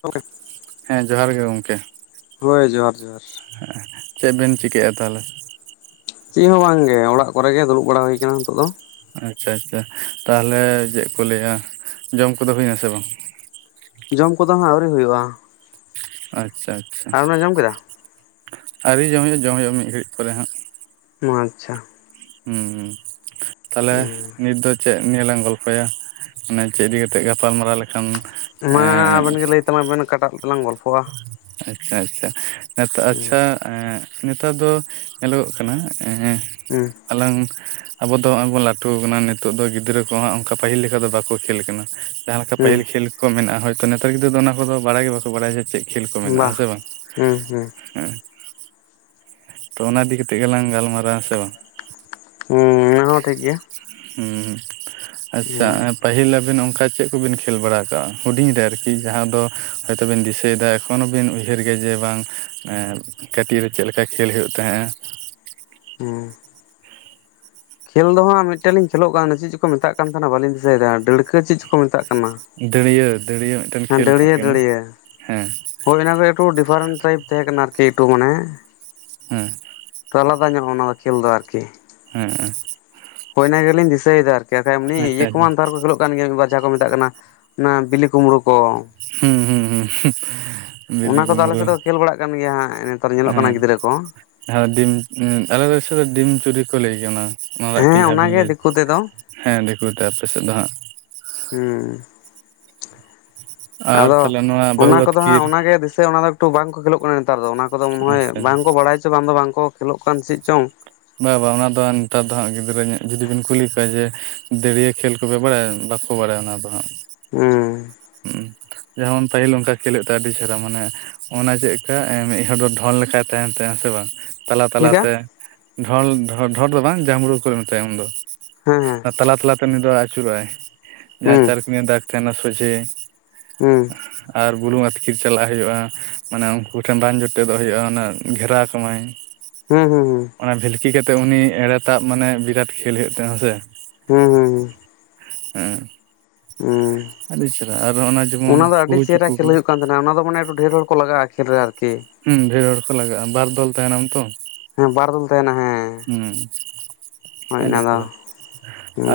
ᱜᱚᱝᱠᱮ ᱦᱮᱸ ᱡᱚᱦᱟᱨ ᱜᱮ ᱜᱚᱝᱠᱮ᱾ ᱦᱳᱭ ᱡᱚᱦᱟᱨ ᱡᱚᱦᱟᱨ ᱦᱮᱸ ᱪᱮᱜ ᱵᱮᱱ ᱪᱤᱠᱟᱹᱭᱼᱟ ᱛᱟᱦᱚᱞᱮ? ᱪᱮᱜ ᱦᱚᱸ ᱵᱟᱝᱜᱮ ᱚᱲᱟᱜ ᱠᱚᱨᱮ ᱜᱮ ᱫᱩᱲᱩᱵ ᱵᱟᱲᱟ ᱦᱩᱭ ᱠᱟᱱᱟ ᱱᱤᱛᱚᱜ ᱫᱚ᱾ ᱟᱪᱪᱷᱟ ᱟᱪᱪᱷᱟ ᱛᱟᱦᱚᱞᱮ ᱪᱮᱜ ᱠᱚ ᱞᱟᱹᱭᱟ ᱡᱚᱢ ᱠᱚᱫᱚ ᱦᱩᱭᱱᱟ ᱥᱮ ᱵᱟᱝ? ᱡᱚᱢ ᱠᱚᱫᱚ ᱦᱟᱸᱜ ᱟᱹᱣᱨᱤ ᱦᱩᱭᱩᱜᱼᱟ᱾ ᱟᱪᱪᱷᱟ ᱟᱪᱪᱷᱟ ᱟᱢᱮ ᱡᱚᱢ ᱠᱮᱫᱟ ᱟᱹᱣᱨᱤ ᱡᱚᱢ ᱦᱩᱭᱩᱜᱼᱟ ᱡᱚᱢ ᱦᱩᱭᱩᱜᱼᱟ ᱢᱤᱫ ᱜᱷᱟᱹᱲᱤᱜ ᱯᱚᱨᱮ ᱦᱟᱸᱜ᱾ ᱢᱟ ᱟᱪᱪᱷᱟ, ᱦᱩᱸ ᱦᱩᱸ ᱛᱟᱦᱞᱮ ᱦᱮᱸ ᱱᱤᱛ ᱫᱚ ᱪᱮᱫ ᱱᱤᱭᱟᱹ ᱞᱟᱝ ᱜᱚᱞᱯᱚᱭᱟ ᱢᱟᱱᱮ ᱪᱮᱜ ᱤᱫᱤ ᱠᱟᱛᱮᱜ ᱜᱟᱯᱟᱞᱢᱟᱨᱟᱣ ᱞᱮᱠᱷᱟᱱ ᱢᱟ ᱮᱸ ᱟᱵᱮᱱ ᱜᱮ ᱞᱟᱹᱭ ᱛᱟᱞᱟᱵᱮᱱ ᱚᱠᱟᱴᱟᱜ ᱛᱮᱞᱟᱝ ᱜᱚᱞᱯᱷᱚᱜᱼᱟ ᱟᱪᱪᱷᱟ ᱟᱪᱪᱷᱟ ᱱᱮᱛᱳ ᱟᱪᱪᱷᱟ, ᱦᱮᱸ ᱮᱸ ᱱᱮᱛᱟᱨ ᱫᱚ ᱧᱮᱞᱚᱜᱚᱜ ᱠᱟᱱᱟ ᱮᱸ ᱩᱸ ᱟᱞᱟᱝ ᱟᱵᱚ ᱫᱚ ᱟᱨ ᱵᱚᱱ ᱞᱟᱹᱴᱩ ᱠᱟᱱᱟ ᱱᱤᱛᱚᱜ ᱫᱚ ᱜᱤᱫᱽᱨᱟᱹ ᱠᱚ ᱦᱟᱸᱜ ᱚᱱᱠᱟ ᱯᱟᱹᱦᱤᱞ ᱞᱮᱠᱟ ᱫᱚ ᱵᱟᱠᱚ ᱠᱷᱮᱞ ᱠᱟᱱᱟ᱾ ᱡᱟᱦᱟᱸ ᱞᱮᱠᱟ ᱯᱟᱹᱦᱤᱞ ᱦᱮᱸ ᱠᱷᱮᱞ ᱠᱚ ᱢᱮᱱᱟᱜᱼᱟ ᱦᱳᱭᱛᱚ ᱱᱮᱛᱟᱨ ᱜᱤᱫᱽᱨᱟᱹ ᱫᱚ ᱚᱱᱟ ᱠᱚᱫᱚ ᱵᱟᱲᱟᱭ ᱜᱮ ᱵᱟᱠᱚ ᱵᱟᱲᱟᱭᱟ ᱡᱮ, ᱪᱮᱫ ᱠᱷᱮᱞ ᱠᱚ ᱢᱮᱱᱟᱜᱼᱟ ᱵᱟ ᱦᱮᱸ ᱥᱮ ᱵᱟᱝ ᱦᱩᱸ ᱦᱩᱸ᱾ ᱦᱮᱸ ᱛᱚ ᱚᱱᱟ ᱤᱫᱤ ᱠᱟᱛᱮᱜ ᱜᱮᱞᱟᱝ ᱜᱟᱞᱢᱟᱨᱟᱣᱟ ᱦᱮᱸᱥᱮ ᱵᱟᱝ᱾ ᱦᱩᱸ ᱚᱱᱟ ᱦᱚᱸ ᱴᱷᱤᱠ ᱜᱮᱭᱟ᱾ ᱦᱩᱸ ᱟᱪᱪᱷᱟ ᱦᱮᱸ ᱮᱸᱯ ᱯᱟᱹᱦᱤᱞ ᱟᱵᱮᱱ ᱚᱱᱠᱟ ᱪᱮᱜ ᱠᱚᱵᱮᱱ ᱠᱷᱮᱞ ᱵᱟᱲᱟ ᱟᱠᱟᱜᱼᱟ ᱦᱩᱰᱤᱧ ᱨᱮ ᱟᱨᱠᱤ ᱡᱟᱦᱟᱸ ᱫᱚ ᱦᱚᱭᱛᱚ ᱵᱤᱱ ᱫᱤᱥᱟᱹᱭᱮᱫᱟ? ᱮᱠᱷᱚᱱᱳ ᱵᱤᱱ ᱩᱭᱦᱟᱹᱨ ᱜᱮᱭᱟ ᱡᱮ ᱵᱟᱝ ᱠᱟᱹᱴᱤᱜ ᱨᱮ ᱪᱮᱜ ᱞᱮᱠᱟ ᱠᱷᱮᱞ ᱦᱩᱭᱩᱜ ᱛᱟᱦᱮᱸᱼᱟ᱾ ᱦᱩᱸ, ᱠᱷᱮᱞ ᱫᱚ ᱦᱟᱸᱜ ᱢᱤᱜᱴᱮᱱ ᱞᱤᱧ ᱠᱷᱮᱞᱳᱜ ᱠᱟᱱᱟ ᱪᱮᱫ ᱪᱚᱠᱚ ᱠᱚ ᱢᱮᱛᱟᱜ ᱠᱟᱱ ᱛᱟᱦᱮᱸᱱᱟ ᱵᱟᱞᱤᱧ ᱫᱤᱥᱟᱹᱭᱮᱫᱟ ᱰᱟᱹᱲᱠᱟᱹ ᱪᱮᱜ ᱪᱚ ᱠᱚ ᱢᱮᱛᱟᱜ ᱠᱟᱱᱟ ᱫᱟᱹᱲᱭᱟᱹ ᱫᱟᱹᱲᱭᱟᱹ ᱢᱤᱜᱴᱮᱱ ᱦᱮᱸ ᱠᱷᱮᱞ ᱛᱟᱦᱮᱸ ᱰᱟᱹᱲᱭᱟᱹ ᱠᱟᱱᱟ ᱰᱟᱹᱲᱭᱟᱹ ᱦᱮᱸ, ᱦᱳᱭ ᱢᱟᱱᱮ ᱮᱠᱴᱩ ᱰᱤᱯᱷᱟᱨᱮᱱᱴ ᱴᱟᱭᱤᱯ ᱛᱟᱦᱮᱸ ᱠᱟᱱᱟ ᱟᱨᱠᱤ ᱮᱠᱴᱩ ᱢᱟᱱᱮ᱾ ᱦᱮᱸ ᱛᱚ ᱟᱞᱟᱫᱟ ᱧᱚᱜᱼᱟ ᱚᱱᱟ ᱫᱚ ᱠᱷᱮᱞ ᱫᱚ ᱟᱨᱠᱤ᱾ ᱦᱮᱸ ᱮᱸ ᱦᱳᱭ ᱤᱱᱟ. ᱜᱮᱞᱤᱧ ᱫᱤᱥᱟᱹᱭᱮᱫᱟ ᱟᱨᱠᱤ ᱠᱷᱟᱭ ᱮᱢᱱᱤ ᱤᱭᱟ. ᱟᱪᱪᱷᱟ ᱟᱪᱪᱷᱟ ᱠᱚᱢᱟ ᱱᱮᱛᱟᱨ ᱠᱚ ᱠᱷᱮᱞᱚᱜ ᱠᱟᱱ ᱜᱮᱭᱟ ᱵᱟ ᱡᱟᱦᱟᱸ ᱠᱚ ᱢᱮᱛᱟᱜ ᱠᱟᱱᱟ ᱵᱤᱞᱤ ᱠᱩᱢᱲᱩ᱾ ᱠᱚ ᱦᱩᱸ ᱦᱩᱸ ᱦᱩᱸ᱾ ᱚᱱᱟ ᱵᱤᱞᱤ ᱠᱚᱫᱚ ᱟᱞᱮ ᱠᱩᱢᱲᱳ ᱥᱮᱜ ᱫᱚ ᱠᱷᱹᱮᱞ ᱵᱟᱲᱟᱜ ᱠᱟᱱ ᱜᱮᱭᱟ ᱦᱟᱸᱜ ᱱᱮᱛᱟᱨ ᱧᱮᱞᱚᱜ ᱠᱟᱱᱟ ᱜᱤᱫᱽᱨᱟᱹ ᱠᱚ᱾ ᱦᱮᱸ ᱰᱤᱢ ᱟᱞᱮ ᱥᱮᱫᱨᱮ ᱰᱤᱢ ᱪᱩᱨᱤ ᱠᱚ ᱞᱟᱹᱭ ᱜᱮᱭᱟ ᱚᱱᱟ᱾ ᱚᱱᱟᱜ ᱨᱮᱱᱟᱜ ᱦᱮᱸ [unintelligible] ᱡᱟᱦᱟᱸ ᱵᱤᱱ ᱚᱱᱟᱜᱮ ᱞᱟᱹᱭ ᱫᱤᱠᱩ ᱛᱮᱫᱚ ᱦᱮᱸ ᱫᱮᱠᱩᱛᱮ ᱟᱯᱮ ᱥᱮᱜ ᱫᱚ ᱦᱟᱸᱜ᱾ ᱦᱩᱸ, ᱟᱨ ᱟᱫᱚ ᱛᱟᱦᱚᱞᱮ ᱱᱚᱣᱟ ᱚᱱᱟ ᱵᱟᱹᱦᱩ ᱠᱚᱫᱚ ᱦᱟᱸᱜ ᱟᱹᱛᱠᱤᱨ ᱚᱱᱟᱜᱮ ᱫᱤᱥᱟᱹ ᱚᱱᱟ ᱫᱚ ᱮᱠᱴᱩ ᱵᱟᱝᱠᱚ ᱠᱷᱮᱞᱳᱜ ᱠᱟᱱᱟ ᱱᱮᱛᱟᱨ ᱫᱚ ᱚᱱᱟ ᱠᱚᱫᱚ ᱢᱟᱱᱮ ᱦᱚᱭ ᱟᱪᱪᱷᱟ ᱵᱟᱝᱠᱚ ᱵᱟᱲᱟᱭ ᱪᱚ ᱵᱟᱝ ᱫᱚ ᱵᱟᱝ ᱠᱚ ᱠᱷᱮᱞᱳᱜ ᱠᱟᱱ ᱪᱮᱜ ᱪᱚᱝ᱾ ᱵᱟ ᱵᱟᱝ ᱚᱱᱟ ᱫᱚ ᱱᱮᱛᱟᱨ ᱫᱚ ᱦᱟᱸᱜ ᱜᱤᱫᱽᱨᱟᱹ ᱧᱚᱜ ᱡᱩᱫᱤ ᱵᱤᱱ ᱠᱩᱞᱤ ᱠᱚᱣᱟ ᱡᱮ ᱫᱟᱹᱨᱭᱟ. ᱠᱷᱮᱞ ᱠᱚᱯᱮ ᱵᱟᱲᱟᱭᱟ ᱵᱟᱠᱚ ᱵᱟᱲᱟᱭᱟ ᱚᱱᱟ ᱫᱚ ᱦᱟᱸᱜ᱾ ᱦᱩᱸ, ᱦᱩᱸ ᱡᱮᱢᱚᱱ ᱯᱟᱹᱦᱤᱞ ᱚᱱᱠᱟ ᱠᱷᱮᱞᱜ ᱛᱮ ᱟᱹᱰᱤ ᱪᱮᱦᱨᱟ ᱢᱟᱱᱮ ᱚᱱᱟ ᱪᱮᱜᱠᱟ ᱢᱤᱜᱦᱚᱲ ᱫᱚ ᱰᱷᱚᱞ ᱞᱮᱠᱟᱭ ᱛᱟᱦᱮᱸᱱ ᱛᱟᱦ ᱥᱮ ᱵᱟᱝ, ᱛᱟᱞᱟ ᱪᱮᱫᱠᱟ ᱛᱟᱞᱟᱛᱮ ᱰᱷᱚᱞ ᱰᱷᱚᱞ ᱫᱚ ᱵᱟᱝ ᱡᱟᱢᱲᱩ ᱠᱚ ᱢᱮᱛᱟᱭᱟ ᱩᱱᱫᱚ᱾ ᱦᱮᱸ ᱦᱮᱸ, ᱛᱟᱞᱟ ᱛᱟᱞᱟᱛᱮ ᱩᱱᱤ ᱫᱚ ᱟᱹᱪᱩᱨᱚᱜᱟᱭ ᱡᱟᱦᱟᱸ ᱦᱮᱸ ᱪᱟᱨᱠᱚᱱᱤᱭᱟ ᱫᱟᱜᱽ ᱛᱟᱦᱮᱸᱱᱟ ᱥᱚᱡᱷᱮ ᱦᱩᱸ ᱟᱨ ᱵᱩᱞᱩᱝ ᱟᱹᱛᱠᱤᱨ ᱪᱟᱞᱟᱜ ᱦᱩᱭᱩᱜᱼᱟ ᱢᱟᱱᱮ ᱩᱱᱠᱩ ᱴᱷᱮᱱ ᱵᱟᱝ ᱡᱚᱴᱮᱫᱚᱜ ᱦᱚᱭᱳᱜᱼᱟ ᱚᱱᱮ ᱜᱷᱮᱨᱟ ᱠᱚᱢᱟᱭ᱾ [unintelligible] ᱦᱩᱸ ᱦᱩᱸ ᱦᱩᱸ ᱚᱱᱟ ᱵᱷᱤᱞᱠᱤ ᱠᱟᱛᱮᱜ ᱩᱱᱤ ᱮᱲᱮ ᱛᱟᱵ ᱢᱟᱱᱮ ᱵᱤᱨᱟᱴ ᱠᱷᱮᱞ ᱦᱚᱭᱳᱜ ᱛᱟᱦᱮᱸ ᱦᱮᱥᱮ᱾ ᱦᱩᱸ ᱦᱩᱸ ᱦᱩᱸ ᱦᱩ ᱦᱮᱸ ᱟᱹᱰᱤ ᱪᱮᱦᱨᱟ ᱟᱨᱚ ᱚᱱᱟ ᱡᱮᱢᱚᱱ ᱫᱚ ᱟᱹᱰᱤ ᱦᱩᱦᱩ ᱪᱩᱠᱩ ᱪᱮᱦᱨᱟ ᱠᱚ᱾ ᱠᱷᱮᱞ ᱦᱩᱭᱩᱜ ᱠᱟᱱ ᱚᱱᱟ ᱫᱚ ᱢᱟᱱᱮ ᱮᱠᱴᱩ ᱰᱷᱮᱨ ᱦᱚᱲ ᱠᱚ ᱞᱟᱜᱼᱟ ᱟᱠᱷᱤᱨ ᱨᱮ ᱟᱨᱠᱤ᱾ ᱦᱩᱸ ᱰᱷᱮᱨ ᱦᱚᱲ ᱠᱚ ᱞᱟᱜᱟᱜᱼᱟ ᱵᱟᱨ ᱫᱚᱞ ᱛᱟᱦᱮᱱᱟᱢ ᱛᱚ᱾ ᱦᱮᱸ ᱵᱟᱨ ᱫᱚᱞ ᱛᱟᱦᱮᱱᱟ ᱦᱮᱸ᱾ ᱦᱩᱸ ᱦᱳᱭ ᱟᱹᱰᱤ ᱚᱱᱟ ᱫᱚ ᱪᱮᱨᱦᱟ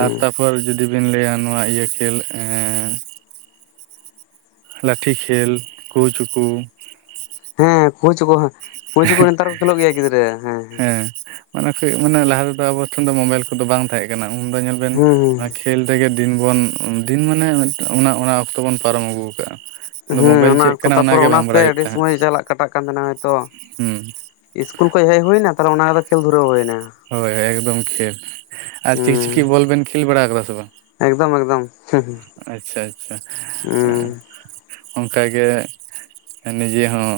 ᱟᱨ ᱛᱟᱯ᱾ ᱯᱷᱳᱨ ᱡᱩᱫᱤᱵᱤᱱ ᱞᱟᱹᱭᱟ ᱱᱚᱣᱟ ᱤᱭᱟᱹ ᱠᱷᱮᱞ ᱮ᱾ ᱞᱟᱹᱴᱷᱤ ᱠᱷᱮᱞ ᱠᱩᱪᱩᱠᱩ᱾ ᱦᱮᱸ ᱠᱳᱦᱩᱪᱩᱠᱩ ᱠᱳᱦᱩᱪᱩᱠᱩ ᱠᱚ ᱱᱮᱛᱟᱨ ᱠᱚ ᱠᱷᱮᱞᱳᱜ ᱜᱮᱭᱟ ᱜᱤᱫᱽᱨᱟᱹ ᱦᱮᱸ ᱦᱮᱸ᱾ ᱮ ᱢᱟᱱᱮ ᱞᱟᱦᱟ ᱛᱮᱫᱚ ᱟᱵᱚ ᱴᱷᱮᱱ ᱫᱚ ᱢᱳᱵᱟᱭᱤᱞ ᱠᱚᱫᱚ ᱵᱟᱝ ᱛᱟᱦᱮᱸ ᱠᱟᱱᱟ ᱩᱱ ᱫᱚ ᱧᱮᱞ ᱵᱮᱱ᱾ ᱦᱮᱸ ᱠᱷᱮᱞ ᱨᱮᱜᱮ ᱫᱤᱱ ᱵᱚᱱ ᱫᱤᱱ ᱢᱟᱱᱮ ᱚᱱᱟ ᱚᱠᱛᱚ ᱵᱚᱱ ᱯᱟᱨᱚᱢ ᱟᱹᱜᱩ ᱟᱠᱟᱟᱜᱼᱟ᱾ ᱦᱮᱸ ᱚᱱᱟᱠᱛᱚ ᱛᱟᱯᱚᱨ ᱚᱱᱟᱛᱮ ᱟᱹᱰᱤ ᱛᱟᱦᱮᱸᱫ ᱥᱳᱚᱢᱚᱭ ᱪᱟᱞᱟᱜ᱾ ᱠᱟᱴᱟᱜ ᱠᱟᱱ ᱛᱟᱦᱮᱱᱟ ᱦᱚᱭᱛᱚ ᱦᱩᱸ ᱤᱥᱠᱩᱞ ᱠᱷᱚᱡ ᱦᱮᱡ ᱦᱩᱭ ᱮᱱᱟ ᱛᱟᱦᱚᱞᱮ ᱚᱱᱟ ᱠᱷᱮᱞ ᱫᱷᱩᱨᱟᱹᱣ ᱦᱩᱭ ᱮᱱᱟ᱾ ᱦᱳᱭ ᱦᱳᱭ ᱮᱠᱫᱚᱢ ᱠᱷᱮᱞ ᱟᱨ ᱦᱮᱸ ᱪᱤᱠᱪᱤᱠᱤ ᱵᱚᱞ ᱵᱮᱱ ᱠᱷᱮᱞ ᱵᱟᱲᱟ ᱠᱟᱫᱟ ᱥᱮ ᱵᱟᱝ᱾ ᱮᱠᱫᱚᱢ ᱮᱠᱫᱚᱢ ᱟᱪᱪᱷᱟ ᱟᱪᱪᱷᱟ ᱦᱮᱸ ᱚᱱᱠᱟ ᱜᱮ᱾ ᱱᱤᱡᱮ ᱦᱚᱸ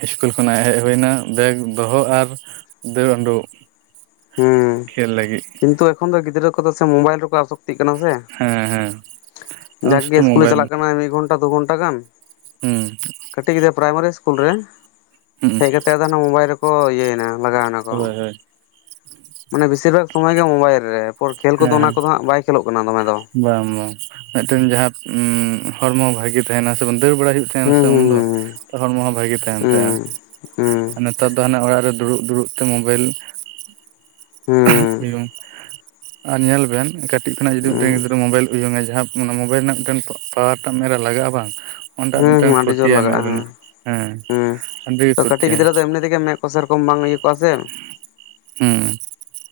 ᱥᱤᱥᱠᱩᱞ ᱠᱷᱚᱱᱟᱜ ᱦᱮᱡ ᱦᱩᱭ ᱮᱱᱟ ᱵᱮᱜᱽ ᱫᱚᱦᱚ ᱟᱨ᱾ ᱫᱟᱹᱲ ᱚᱰᱩᱝ᱾ ᱦᱩᱸ ᱠᱤᱱᱛᱩ ᱮᱠᱷᱚᱱ ᱫᱚ ᱜᱤᱫᱽᱨᱟᱹ ᱠᱚᱛ ᱥᱮ ᱢᱳᱵᱟᱭ ᱨᱮᱠᱚ ᱟᱥ᱾ ᱞᱟᱹᱠᱛᱤᱜ ᱠᱟᱱᱟ ᱥᱮ ᱦᱮᱸ ᱦᱮᱸ ᱟᱢ ᱡᱟᱠᱮ ᱥᱩᱫᱷᱩ ᱤᱥᱠᱩᱞᱮ ᱢᱳᱵᱟᱭᱤᱞ ᱪᱟᱞᱟᱜ ᱠᱟᱱᱟ ᱢᱤᱫ᱾ [inaudible] ᱥᱟᱛ ᱜᱷᱚᱱᱴᱟ ᱜᱟᱱ ᱦᱩᱸ ᱠᱟᱹᱴᱤᱡ ᱜᱤᱫᱽᱨᱟᱹ ᱯᱨᱟᱭᱢᱟᱨᱤ ᱤᱥᱠᱩᱞ ᱨᱮ ᱦᱩᱸ ᱦᱮᱡ ᱠᱟᱛᱮ᱾ ᱚᱱᱟ ᱢᱳᱵᱟᱭᱤᱞ ᱨᱮᱠᱚ ᱤᱭᱟᱹᱭᱱᱟ ᱞᱟᱜᱟᱣᱱᱟ ᱠᱚ᱾ ᱦᱳᱭ ᱦᱳᱭ ᱢᱟᱱᱮ ᱵᱮᱥᱤᱨ ᱵᱷᱟᱜᱽ ᱥᱚᱢᱚᱭ ᱜᱮ ᱢᱳᱵᱟᱭᱤᱞ ᱨᱮ ᱮᱚᱨ ᱠᱷᱮᱞ ᱦᱮᱸ ᱠᱚᱫᱚ ᱦᱮᱸ ᱚᱱᱟ ᱠᱚᱫᱚ ᱦᱟᱸᱜ ᱵᱟᱭ ᱠᱷᱮᱞᱞᱜ ᱠᱟᱱᱟ ᱫᱚᱢᱮ ᱫᱚ᱾ ᱵᱟᱝ ᱵᱟᱝ ᱢᱤᱫᱴᱮᱱ ᱡᱟᱦᱟᱸ ᱦᱚᱲᱢᱚ ᱵᱷᱟᱜᱤ ᱛᱟᱦᱮᱱᱟ ᱥᱮ ᱵᱟᱝ ᱫᱟᱹᱲ ᱵᱟᱲᱟᱟᱭ ᱦᱩᱭᱩᱜ᱾ ᱛᱟᱦᱮᱱᱟ ᱥᱮ ᱩᱱᱫᱚ ᱦᱩᱸ ᱦᱚᱲᱢᱚ ᱦᱚᱸ ᱵᱷᱟᱜᱮ ᱛᱟᱦᱮᱱ ᱦᱩᱸ ᱛᱟᱦᱮᱸᱼᱟ᱾ ᱦᱩᱸ ᱱᱮᱛᱟᱨ ᱫᱚ ᱦᱟᱱᱮ ᱚᱲᱟᱜ ᱨᱮ ᱫᱩᱲᱩᱵ ᱫᱩᱲᱩᱵ ᱛᱮ ᱢᱳᱵᱟᱭᱤᱞ᱾ ᱦᱩᱸ ᱟᱨ ᱧᱮᱞ ᱵᱮᱱ ᱠᱟᱹᱴᱤᱡ ᱠᱷᱚᱱᱟᱜ ᱡᱩᱫᱤ ᱦᱩᱸ ᱢᱤᱫᱴᱮᱱ ᱦᱩᱸ ᱜᱤᱫᱽᱨᱟᱹ ᱢᱳᱵᱟᱭᱤᱞ᱾ ᱩᱭᱩᱝᱼᱟ ᱡᱟᱦᱟᱸ ᱢᱳᱵᱟᱭᱤᱞ ᱨᱮᱱᱟᱜ ᱢᱤᱫᱴᱮᱱ ᱯᱟᱣᱟᱨ ᱴᱟᱜ ᱢᱮᱫ ᱨᱮ ᱞᱟᱜᱟᱜᱼᱟ ᱵᱟᱝ᱾ ᱚᱸᱰᱮ ᱟᱜ ᱦᱩᱸ ᱦᱩᱸ ᱢᱤᱫᱴᱟᱝ ᱦᱩᱸ ᱟᱹᱰᱤ ᱡᱳᱨ ᱠᱷᱚᱛᱤᱭᱟ ᱞᱟᱜᱟᱜᱼᱟ ᱢᱮᱫ ᱦᱮᱸ ᱨᱮᱱᱟᱜ ᱦᱮᱸ ᱦᱩᱸ ᱟᱹᱰᱤ ᱜᱮ ᱛᱚ ᱠᱟᱹᱴᱤᱡ ᱠᱷᱚᱛᱤᱭᱟᱭ᱾ ᱜᱤᱫᱽᱨᱟᱹ ᱫᱚ ᱮᱢᱱᱤ ᱢᱮᱫ ᱠᱚ ᱥᱮᱨᱚᱠᱚᱢ ᱵᱟᱝ ᱤᱭᱟᱹ ᱠᱚᱜᱼᱟ ᱥᱮ ᱦᱩᱸ